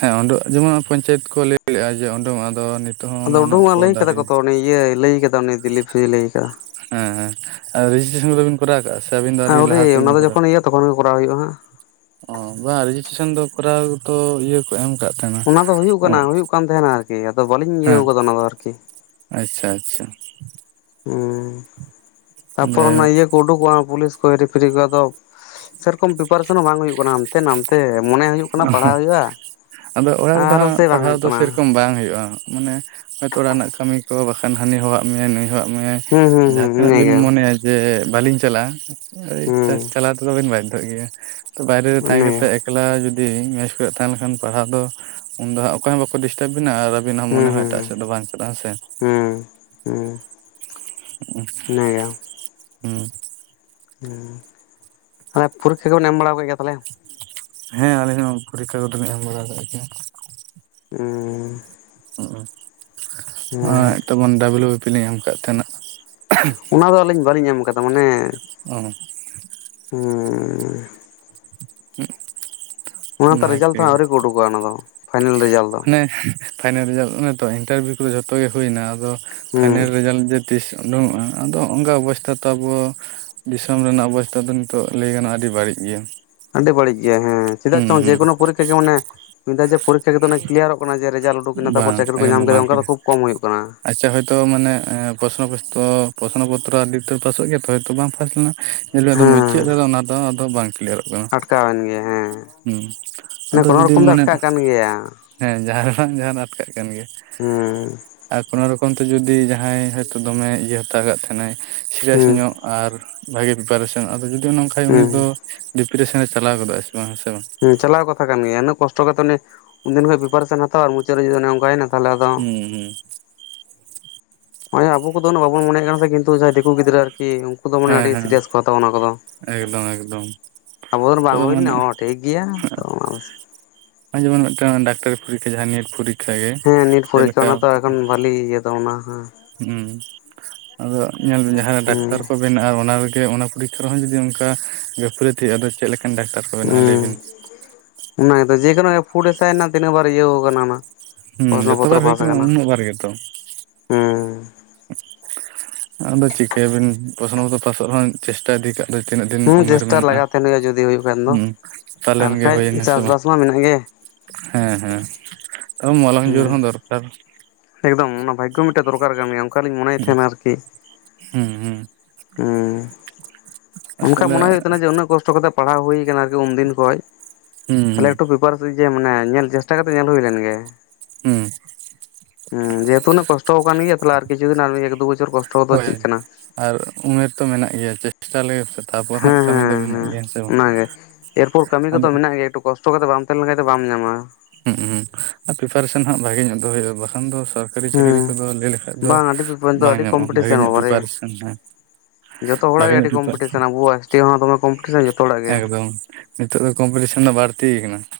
ᱦᱮᱸ ᱳᱰᱳᱠ ᱡᱮᱢᱚᱱ ᱯᱚᱧᱪᱟᱭᱮᱛ ᱠᱚ ᱞᱟᱹᱭ ᱞᱮᱫᱼᱟ ᱡᱮ ᱳᱰᱳᱠᱚᱜ ᱟ ᱟᱫᱚ [unintelligible] ᱦᱚᱸ ᱟᱫᱚ ᱚᱱᱟ ᱨᱮᱱᱟᱜ ᱩᱰᱩᱝᱚᱜᱼᱟ ᱠᱷᱚᱵᱚᱨ ᱞᱟᱹᱭ ᱫᱚ ᱠᱟᱫᱟ ᱟᱹᱣᱨᱤ ᱠᱚ ᱛᱚ ᱩᱱᱤ ᱤᱭᱟᱹᱭ ᱞᱟᱹᱭ ᱟᱠᱟᱫᱟ ᱩᱱᱤ ᱫᱤᱞᱤᱯ ᱞᱟᱹᱭ ᱟᱠᱟᱫᱟ᱾ ᱦᱮᱸ ᱦᱮᱸ ᱨᱮᱡᱤᱥᱴᱨᱮᱥᱚᱱ ᱠᱚᱫᱚᱵᱤᱱ ᱠᱚᱨᱟᱣ ᱠᱟᱜᱼᱟ ᱥᱮ ᱟᱹᱵᱤᱱ ᱫᱚ ᱟᱹᱰᱤ ᱞᱟᱦᱟ ᱟᱹᱣᱨᱤ ᱚᱱᱟ ᱛᱮᱜᱮᱵᱤᱱ ᱫᱚ ᱠᱚᱨᱟᱣ ᱡᱚᱠᱷᱚᱱ ᱤᱭᱟᱹ ᱛᱚᱠᱷᱚᱱ ᱜᱮ ᱠᱚᱨᱟᱣ ᱦᱩᱭᱩᱜᱼᱟ ᱦᱟᱸᱜ᱾ ᱚ ᱵᱟᱝ ᱨᱮᱡᱤᱥᱴᱨᱮᱥᱚᱱ ᱫᱚ ᱠᱚᱨᱟᱣ ᱛᱚ ᱤᱭᱟᱹ ᱠᱚ ᱮᱢ ᱠᱟᱜ ᱛᱟᱦᱮᱱᱟ ᱚᱱᱟ ᱫᱚ ᱦᱩᱭᱩᱜ ᱠᱟᱱᱟ ᱦᱩᱭᱩᱜ ᱠᱟᱱ ᱛᱟᱦᱮᱱᱟ ᱟᱨᱠᱤ ᱟᱫᱚ ᱵᱟᱹᱞᱤᱧ [inaudible] ᱦᱮᱸ, ᱤᱭᱟᱹᱣ ᱠᱟᱫᱟ ᱚᱱᱟ ᱫᱚ ᱟᱨᱠᱤ ᱟᱪᱪᱷᱟ ᱟᱪᱪᱷᱟ ᱦᱩᱸ ᱛᱟᱯᱚᱨ ᱚᱱᱟ ᱡᱟᱭᱦᱳᱠ ᱤᱭᱟᱹ ᱠᱚ ᱩᱰᱩᱠᱚᱜ ᱯᱩᱞᱤᱥ ᱦᱮᱨᱤ ᱯᱷᱮᱨᱤ ᱠᱚ ᱟᱫᱚ ᱥᱮᱨᱚᱠᱚᱢ ᱯᱨᱤᱯᱟᱨᱮᱥᱚᱱ ᱦᱚᱸ ᱵᱟᱝ ᱦᱩᱭᱩᱜ ᱠᱟᱱᱟ᱾ ᱦᱟᱱᱛᱮ ᱱᱟᱛᱮ ᱢᱚᱱᱮ ᱦᱩᱭᱩᱜ ᱠᱟᱱᱟ ᱚ ᱯᱟᱲᱦᱟᱜ ᱦᱩᱭᱩᱜᱼᱟ᱾ ᱟᱫᱚ ᱚᱲᱟᱜ ᱨᱮᱫᱚ ᱟᱨᱚ ᱦᱟᱸᱜ ᱥᱮ ᱵᱟᱝ ᱯᱟᱲᱦᱟᱣ ᱦᱩᱭᱩᱜ ᱫᱚ ᱠᱟᱱᱟ ᱥᱮᱨᱚᱠᱚᱢ ᱵᱟᱝ ᱦᱩᱭᱩᱜᱼᱟ᱾ ᱢᱟᱱᱮ ᱦᱳᱭᱛᱳ ᱚᱲᱟᱜ ᱨᱮᱱᱟᱜ ᱠᱟᱹᱢᱤ ᱠᱚ, ᱵᱟᱠᱷᱟᱱ ᱦᱟᱹᱱᱤ ᱦᱚᱦᱚᱣᱟᱜ ᱢᱮ ᱱᱩᱭ ᱦᱚᱦᱚᱣᱟᱜ ᱢᱮ ᱦᱩᱸ ᱦᱩᱸ ᱦᱩᱸ ᱡᱟᱦᱟᱸ ᱛᱤᱱᱟᱹᱜ ᱵᱤᱱ ᱤᱱᱟᱹᱜᱮ ᱢᱚᱱᱮᱭᱟ ᱡᱮ ᱵᱟᱹᱞᱤᱧ ᱪᱟᱞᱟᱜᱼᱟ ᱦᱩᱸ ᱾ ᱪᱟᱞᱟᱣ ᱛᱮᱫᱚ ᱵᱮᱱ ᱵᱟᱫᱫᱷᱚᱜ ᱜᱮᱭᱟ ᱛᱚ ᱵᱟᱭᱨᱮ ᱨᱮ ᱛᱟᱦᱮᱸ ᱤᱱᱟᱹᱜᱮ ᱠᱟᱛᱮᱫ ᱮᱠᱞᱟ ᱡᱩᱫᱤ ᱢᱮᱥ ᱠᱚᱨᱮ ᱛᱟᱦᱮᱸ ᱞᱮᱱᱠᱷᱟᱱ ᱯᱟᱲᱦᱟᱣ ᱫᱚ ᱩᱱ ᱫᱚ ᱚᱠᱚᱭ ᱦᱚᱸ ᱵᱟᱠᱚ ᱰᱤᱥᱴᱟᱵᱮᱱᱟ᱾ ᱟᱵᱤᱱᱟᱜ ᱢᱚᱱᱮ ᱦᱩᱸ ᱦᱚᱸ ᱦᱩᱸ ᱮᱴᱟᱜ ᱥᱮᱫ ᱫᱚ ᱵᱟᱝ ᱪᱟᱞᱟᱜ-ᱟ ᱦᱮᱸ ᱥᱮ᱾ ᱦᱩᱸ ᱦᱮᱸ, [inaudible] ᱦᱩᱸ᱾ [unintelligible] ᱯᱚᱨᱤᱠᱠᱷᱟ ᱠᱚᱵᱮᱱ ᱮᱢ ᱵᱟᱲᱟ ᱠᱮᱫ ᱜᱮᱭᱟ ᱛᱟᱦᱚᱸᱞᱮ? ᱦᱮᱸ ᱟᱹᱞᱤᱧ ᱦᱚᱸ ᱯᱚᱨᱤᱠᱠᱷᱟ ᱠᱚᱫᱚᱞᱤᱧ ᱮᱢ ᱵᱟᱲᱟ ᱟᱠᱟᱜ ᱜᱮᱭᱟ᱾ ᱦᱩᱸᱻ᱾ ᱦᱩᱸ [unintelligible] ᱛᱮᱢᱚᱱ ᱰᱟᱵᱞᱩ ᱵᱤ ᱯᱤ ᱞᱤᱧ ᱮᱢ ᱠᱟᱫ ᱛᱟᱦᱮᱸᱱᱟ᱾ ᱚᱱᱟ ᱫᱚ ᱟᱹᱞᱤᱧ ᱵᱟᱹᱞᱤᱧ ᱮᱢ ᱟᱠᱟᱫᱟ ᱢᱟᱱᱮ᱾ ᱚ [unintelligible] ᱚᱱᱟᱛᱮ ᱨᱮᱡᱟᱞᱴ ᱛᱚ ᱟᱹᱣᱨᱤ ᱠᱚ ᱩᱰᱩᱠᱚᱜ-ᱟ ᱚᱱᱟ ᱫᱚ᱾ ᱯᱷᱟᱭᱱᱮᱞ ᱨᱮᱡᱟᱞᱴ ᱫᱚ ᱢᱟᱱᱮ ᱯᱷᱟᱭᱱᱮᱞ ᱨᱮᱡᱟᱞᱴ ᱚᱱᱮ ᱛᱚ ᱤᱱᱴᱟᱨᱵᱷᱤᱭᱩ ᱠᱚᱫᱚ ᱡᱷᱚᱛᱚ ᱜᱮ ᱦᱩᱭ ᱮᱱᱟ᱾ ᱟᱫᱚ ᱯᱷᱟᱭᱱᱮᱞ ᱦᱮᱸ ᱨᱮᱡᱟᱞᱴ ᱛᱤᱥ ᱩᱰᱩᱝᱚᱜ-ᱟ ᱟᱫᱚ ᱚᱱᱠᱟ ᱚᱵᱚᱥᱛᱟ ᱛᱚ ᱟᱵᱚ ᱫᱤᱥᱚᱢ ᱨᱮᱱᱟᱜ ᱚᱵᱚᱥᱛᱟ ᱫᱚ᱾ ᱱᱤᱛᱚᱜ ᱞᱟᱹᱭ ᱜᱟᱱᱚᱜ-ᱟ ᱟᱰᱤ ᱵᱟᱹᱲᱤᱡ ᱜᱮᱭᱟ᱾ ᱟᱹᱰᱤ ᱵᱟᱹᱲᱤᱡ ᱜᱮᱭᱟ ᱦᱮᱸᱻ ᱪᱮᱫᱟᱜ ᱦᱩᱸ ᱪᱚᱝ ᱦᱩᱸ ᱡᱮᱠᱳᱱᱳ ᱯᱚᱨᱤᱠᱠᱷᱟ ᱜᱮ ᱢᱟᱱᱮ ᱢᱤᱫ ᱫᱷᱟᱣ ᱡᱮ ᱯᱚᱨᱤᱠᱠᱷᱟ ᱜᱮ ᱠᱞᱤᱭᱟᱨᱚᱜ ᱚᱱᱮ ᱡᱮ ᱨᱮᱡᱟᱞᱴ ᱩᱰᱩᱠ ᱮᱱᱟ ᱛᱟᱨᱚᱨ ᱵᱟᱝ ᱪᱟᱹᱠᱨᱤ ᱠᱚ ᱧᱟᱢ ᱠᱮᱫᱟ᱾ ᱚᱱᱠᱟ ᱫᱚ ᱠᱷᱩᱵ ᱠᱚᱢ ᱦᱩᱭᱩᱜ ᱠᱟᱱᱟ᱾ ᱛᱚ ᱢᱟᱱᱮ ᱯᱚᱥᱱᱚ ᱯᱛᱚ ᱯᱚᱥᱱ ᱯᱚᱛᱛᱨᱚ ᱟᱹᱰᱤ ᱯᱟᱥᱚᱜ ᱜᱮᱭᱟ ᱛᱚ ᱦᱭᱛᱚ ᱵᱟᱝ ᱯᱷᱟᱥᱴ ᱞᱮᱱᱟ᱾ ᱧᱮ ᱢᱮ ᱟᱫᱚ ᱢᱩᱪᱟᱹᱫ ᱦᱮᱸ ᱨᱮᱫᱚ ᱚᱱᱟ ᱫᱚ ᱟᱫᱚ ᱵᱟᱝ ᱠᱞᱤᱭᱟᱨᱚᱜ ᱠᱟᱱᱟ ᱟᱴᱠᱟᱣᱮᱱ ᱜᱮᱭᱟ ᱦᱮᱸ᱾ ᱢᱟᱱᱮ ᱠᱳᱱᱳ ᱨᱚᱠᱚᱢ ᱫᱚ ᱟᱴᱠᱟᱜ ᱠᱟᱱ ᱜᱮᱭᱟ᱾ ᱦᱮᱸ ᱡᱟᱦᱟᱸ ᱨᱮᱱᱟ ᱡᱟᱦᱱᱟᱜ ᱟᱴᱠᱟᱜ ᱠᱟᱱ ᱜᱮᱭᱟ, ᱦᱮᱸ ᱟᱨ ᱠᱳᱱᱳ ᱨᱚᱠ ᱮᱠᱷᱚᱱᱛᱮ ᱡᱩᱫᱤ ᱡᱟᱦᱟᱸᱭ ᱦᱚᱳᱭᱛᱚ ᱫᱚᱢᱮ ᱤᱭᱟᱹ ᱦᱟᱛᱟᱣ ᱟᱠᱟᱫ ᱛᱟᱦᱮᱸᱱᱟᱭ ᱥᱤᱨᱤᱭᱟᱥ ᱦᱮᱸ ᱧᱚᱜ᱾ ᱟᱨ ᱵᱷᱟᱜᱮ ᱯᱤᱯᱟᱨᱮᱥᱚᱱ ᱟᱫᱚ ᱡᱩᱫᱤ ᱱᱟᱜ ᱠᱷᱟᱱᱡ ᱩᱱᱤ ᱫᱚ ᱦᱮᱸ ᱰᱤᱯᱟᱨᱮᱥᱮᱱᱮ ᱪᱟᱞᱟᱣ ᱜᱚᱫᱚᱜ ᱟᱭ ᱥᱮ ᱵᱟᱝ ᱦᱮᱸᱥᱮ ᱵᱟᱝ᱾ ᱦᱮ ᱪᱟᱞᱟᱣ ᱠᱟᱛᱷᱟ ᱜᱮᱭᱟ, ᱩᱱᱟᱹ ᱠᱚᱥᱴᱚ ᱠᱟᱛᱮ ᱩᱱᱤ ᱩᱱᱫᱤᱱ ᱠᱷᱚᱱᱚᱡ ᱯᱤᱯᱟᱨᱮᱥᱮᱱ ᱦᱟᱛᱣᱟ ᱟᱨ ᱢᱩᱪᱟᱹᱫ ᱨᱮ ᱡᱩᱫᱤ ᱚᱱᱮᱚᱱᱠᱟ ᱮᱱᱟ᱾ ᱦᱩᱸ ᱦᱩᱸ, ᱱᱚᱜᱭ ᱟᱵᱚ ᱫᱚᱫᱚ ᱩᱱᱟᱹ ᱵᱟᱵᱚᱱ ᱢᱚᱱᱮᱭᱟᱜ ᱠᱟᱱᱟ ᱠᱤᱱᱛᱩ ᱡᱟᱦᱟᱸᱭ ᱫᱤᱠᱩ ᱜᱤᱫᱽᱨᱟᱹ ᱟᱨᱠᱤ ᱩᱱᱠᱩ ᱫᱚ ᱢᱟᱱᱮ ᱦᱮᱸ ᱟᱹᱰᱤ ᱦᱮᱸ ᱥᱤᱨᱤᱭᱟᱥ ᱠᱚ ᱦᱟᱛᱟᱣᱟ ᱚᱱᱟ ᱮᱠᱫᱚᱢ ᱮᱠᱫᱚᱢ ᱠᱚᱫᱚ᱾ᱟᱵᱚ ᱫᱚ ᱛᱚ ᱵᱟᱝ ᱦᱩᱭ ᱞᱮᱱᱟ ᱢᱟᱱᱮ ᱦᱚᱲ ᱴᱷᱤᱠ ᱜᱮᱭᱟ ᱛ ᱚᱱᱟ᱾ ᱱᱚᱜ-ᱚᱭ ᱡᱮᱢᱚᱱ ᱢᱤᱫᱴᱟᱝ ᱰᱟᱠᱛᱟᱨᱤ ᱯᱚᱨᱤᱠᱠᱷᱟ ᱡᱟᱦᱟᱸ ᱱᱮᱴ ᱯᱚᱨᱤᱠᱠᱷᱟ ᱜᱮ ᱪᱮᱫ ᱞᱮᱠᱟ ᱵᱷᱟᱹᱞᱤ ᱤᱭᱟᱹ ᱫᱚ ᱚᱱᱟ ᱦᱟᱸᱜ᱾ ᱦᱩᱸ, ᱟᱫᱚ ᱧᱮᱞᱵᱤᱱ ᱡᱟᱦᱟᱸᱨᱮ ᱫᱟᱠᱛᱟᱨ ᱦᱮᱸ ᱠᱚ᱾ ᱵᱮᱱᱟᱜ-ᱟ ᱚᱱᱟ ᱨᱮᱜᱮ ᱚᱱᱟ ᱯᱚᱨᱤᱠᱠᱷᱟ ᱨᱮᱦᱚᱸ ᱡᱩᱫᱤ ᱚᱱᱠᱟ ᱜᱟᱯᱷᱟᱹᱞᱳᱛᱤ ᱟᱫᱚ ᱪᱮᱫ ᱞᱮᱠᱟᱱ ᱫᱟᱠᱛᱟᱨ ᱠᱚ ᱵᱮᱱᱟᱜ-ᱟ ᱞᱟᱹᱭᱵᱤᱱ᱾ ᱦᱩᱸ ᱚᱱᱟ ᱜᱮ ᱛᱚ ᱡᱮᱠᱚᱱᱳ ᱮᱯᱷᱩᱰ ᱮᱥ ᱟᱭ ᱛᱤᱱᱟᱹᱜ ᱵᱟᱨ ᱤᱭᱟᱹ ᱟᱠᱟᱱᱟ ᱚᱱᱟ᱾ ᱦᱩᱸ ᱯᱨᱚᱥᱱᱚ ᱡᱚᱛᱚ ᱵᱟᱨ ᱦᱩᱭ ᱟᱠᱟᱱᱟ ᱩᱱᱟᱹᱜ ᱵᱟᱨ ᱜᱮᱛᱚ᱾ ᱦᱩ, ᱸ ᱟᱫᱚ ᱪᱤᱠᱟᱹᱭᱟᱵᱤᱱ ᱯᱨᱚᱥᱱᱚ ᱠᱚ ᱫᱚ ᱯᱟᱥᱚᱜ ᱨᱮᱦᱚ ᱪᱮᱥᱴᱟ ᱤᱫᱤ ᱠᱟᱜ ᱟᱫᱚ ᱛᱤᱱᱟᱹᱜ ᱫᱤᱱ ᱦᱩᱸ ᱩᱢᱮᱨ ᱪᱮᱥᱴᱟ ᱢᱮᱱᱟᱜ-ᱟ ᱞᱟᱜᱟᱣ ᱛᱟᱦᱮᱱ ᱦᱩᱭᱩᱜᱼᱟ ᱡᱩᱫᱤ ᱦᱩᱭᱩᱜ ᱠᱷᱟᱱ ᱫᱚ ᱦᱩᱸ ᱟᱨ ᱯᱟᱞᱮᱱ ᱜᱮ ᱵᱟᱠᱷᱟᱡ ᱦᱩᱭᱮᱱᱟ ᱥᱮ ᱵᱟᱝ᱾ ᱪᱟᱥᱵᱟᱥ ᱢᱟ ᱢᱮᱱᱟᱜ ᱜᱮ ᱦᱮᱸ ᱦᱮᱸ ᱛᱚ ᱢᱚᱞᱚᱝ ᱡᱳᱨ ᱦᱩᱸ ᱦᱚᱸ ᱫᱚᱨᱠᱟᱨ᱾ ᱮᱠᱫᱚᱢ ᱚᱱᱟ ᱵᱷᱟᱜᱜᱚ ᱢᱤᱫᱴᱮᱡ ᱫᱚᱨᱠᱟᱨ ᱠᱟᱱ ᱜᱮᱭᱟ ᱚᱱᱠᱟᱞᱤᱧ ᱢᱚᱱᱮᱭᱮᱫ ᱛᱟᱦᱮᱸᱱᱟ ᱟᱨᱠᱤ᱾ ᱦᱩᱸ ᱦᱩᱸ, ᱦᱩᱸ ᱚᱱᱠᱟᱟᱱ ᱟᱥᱚᱞᱮ ᱢᱚᱱᱮ ᱦᱩᱭᱩᱜ ᱠᱟᱱᱟ ᱡᱮ ᱩᱱᱟᱹᱜ ᱠᱚᱥᱴᱚ ᱠᱟᱛᱮᱜ ᱯᱟᱲᱦᱟᱣ ᱦᱩᱭ ᱟᱠᱟᱱᱟ ᱩᱱᱢᱫᱤᱱ ᱠᱷᱚᱡ ᱦᱩᱸ ᱛᱟᱦᱚᱸᱞᱮ ᱦᱩᱸ ᱮᱠᱴᱩ ᱯᱮᱯᱟᱨ ᱡᱮ ᱢᱟᱱᱮ ᱧᱮᱞ ᱪᱮᱥᱴᱟ ᱠᱟᱛᱮ ᱧᱮᱞ ᱦᱩᱭ ᱞᱮᱱ ᱜᱮ᱾ ᱦᱩᱸ, ᱦᱮ ᱡᱮᱦᱮᱛᱩ ᱩᱱᱳᱜ ᱠᱚᱥᱴᱚ ᱠᱟᱱ ᱜᱮᱭᱟ ᱛᱟᱦᱚᱸᱞᱮ ᱟᱨᱠᱤᱪᱷᱩ ᱫᱤᱱ ᱟᱨ ᱢᱤᱫ [unintelligible] ᱦᱳᱭ ᱦᱳᱭ ᱟᱨ ᱩᱢᱮᱨ ᱛᱚ ᱢᱮᱱᱟᱜ ᱜᱮᱭᱟ ᱪᱮᱥᱴᱟ ᱞᱮᱜᱮ ᱥᱮ᱾ ᱛᱟᱯᱚᱨ ᱦᱟᱸᱜ ᱦᱮᱸ ᱠᱟᱹᱢᱤ ᱫᱚ ᱦᱮᱸ ᱢᱮᱱᱟᱜ ᱦᱮᱸ ᱜᱮᱭᱟ ᱵᱟᱝ ᱚᱱᱟᱜᱮ ᱮᱨᱯᱚᱨ ᱠᱟᱹᱢᱤ ᱟᱫᱚ ᱠᱚᱫᱚ ᱢᱮᱱᱟᱜ ᱜᱮᱭᱟ ᱮ. ᱴᱩ ᱠᱟᱥ ᱛᱚ ᱠᱟᱛᱮ ᱵᱟᱢ ᱛᱟᱦᱮᱸ ᱞᱮᱱᱠᱷᱟᱡ ᱫᱚ ᱵᱟᱢ ᱧᱟᱢᱟ᱾ ᱦᱩᱸ ᱟᱨ ᱯᱨᱤᱯᱟᱨᱮᱥᱚᱱ ᱦᱟᱸᱜ ᱵᱷᱟᱜᱮ ᱧᱚᱜ ᱫᱚ ᱦᱩᱭᱩᱜ-ᱟ ᱵᱟᱠᱷᱟᱱ ᱫᱚ ᱥᱚᱨᱠ ᱥᱚᱨᱠᱟᱹᱨᱤ ᱪᱟᱹᱠᱨᱤ ᱦᱮᱸ ᱠᱚᱫᱚ ᱞᱟᱹᱭ ᱞᱮᱠᱷᱟᱡ ᱫᱚ ᱵᱟᱝ ᱟᱹᱰᱤ ᱵᱟᱝ ᱟᱹᱰᱤ ᱧᱟᱢᱚᱜ-ᱟ ᱵᱷᱟᱜᱮ ᱠᱚᱢᱯᱤᱴᱤᱥᱮᱱ ᱧᱚᱜ ᱵᱟᱵᱟᱨᱮ ᱯᱤᱯᱟᱨᱮᱥᱮᱱ ᱦᱚᱸ ᱡᱚᱛᱚ ᱦᱚᱲᱟᱜ ᱜᱮ ᱟᱹᱰᱤ ᱠᱚᱢᱯᱤᱴᱤᱥᱟᱱ ᱟᱵᱚᱣᱟᱜ ᱮᱥ ᱴᱤ ᱦᱚᱸ ᱫᱚᱢᱮ ᱠᱚᱢᱯᱤᱴᱤᱥᱟᱱ ᱡᱚᱛᱚ ᱦᱚᱲᱟᱜ ᱜᱮ᱾ ᱮᱠᱫᱚᱢ ᱱᱤᱛᱚᱜ ᱫᱚ ᱠᱚᱢᱯᱤᱴᱤᱥᱟᱱ ᱵᱟᱹᱲᱛᱤ ᱠᱟᱱᱟ ᱾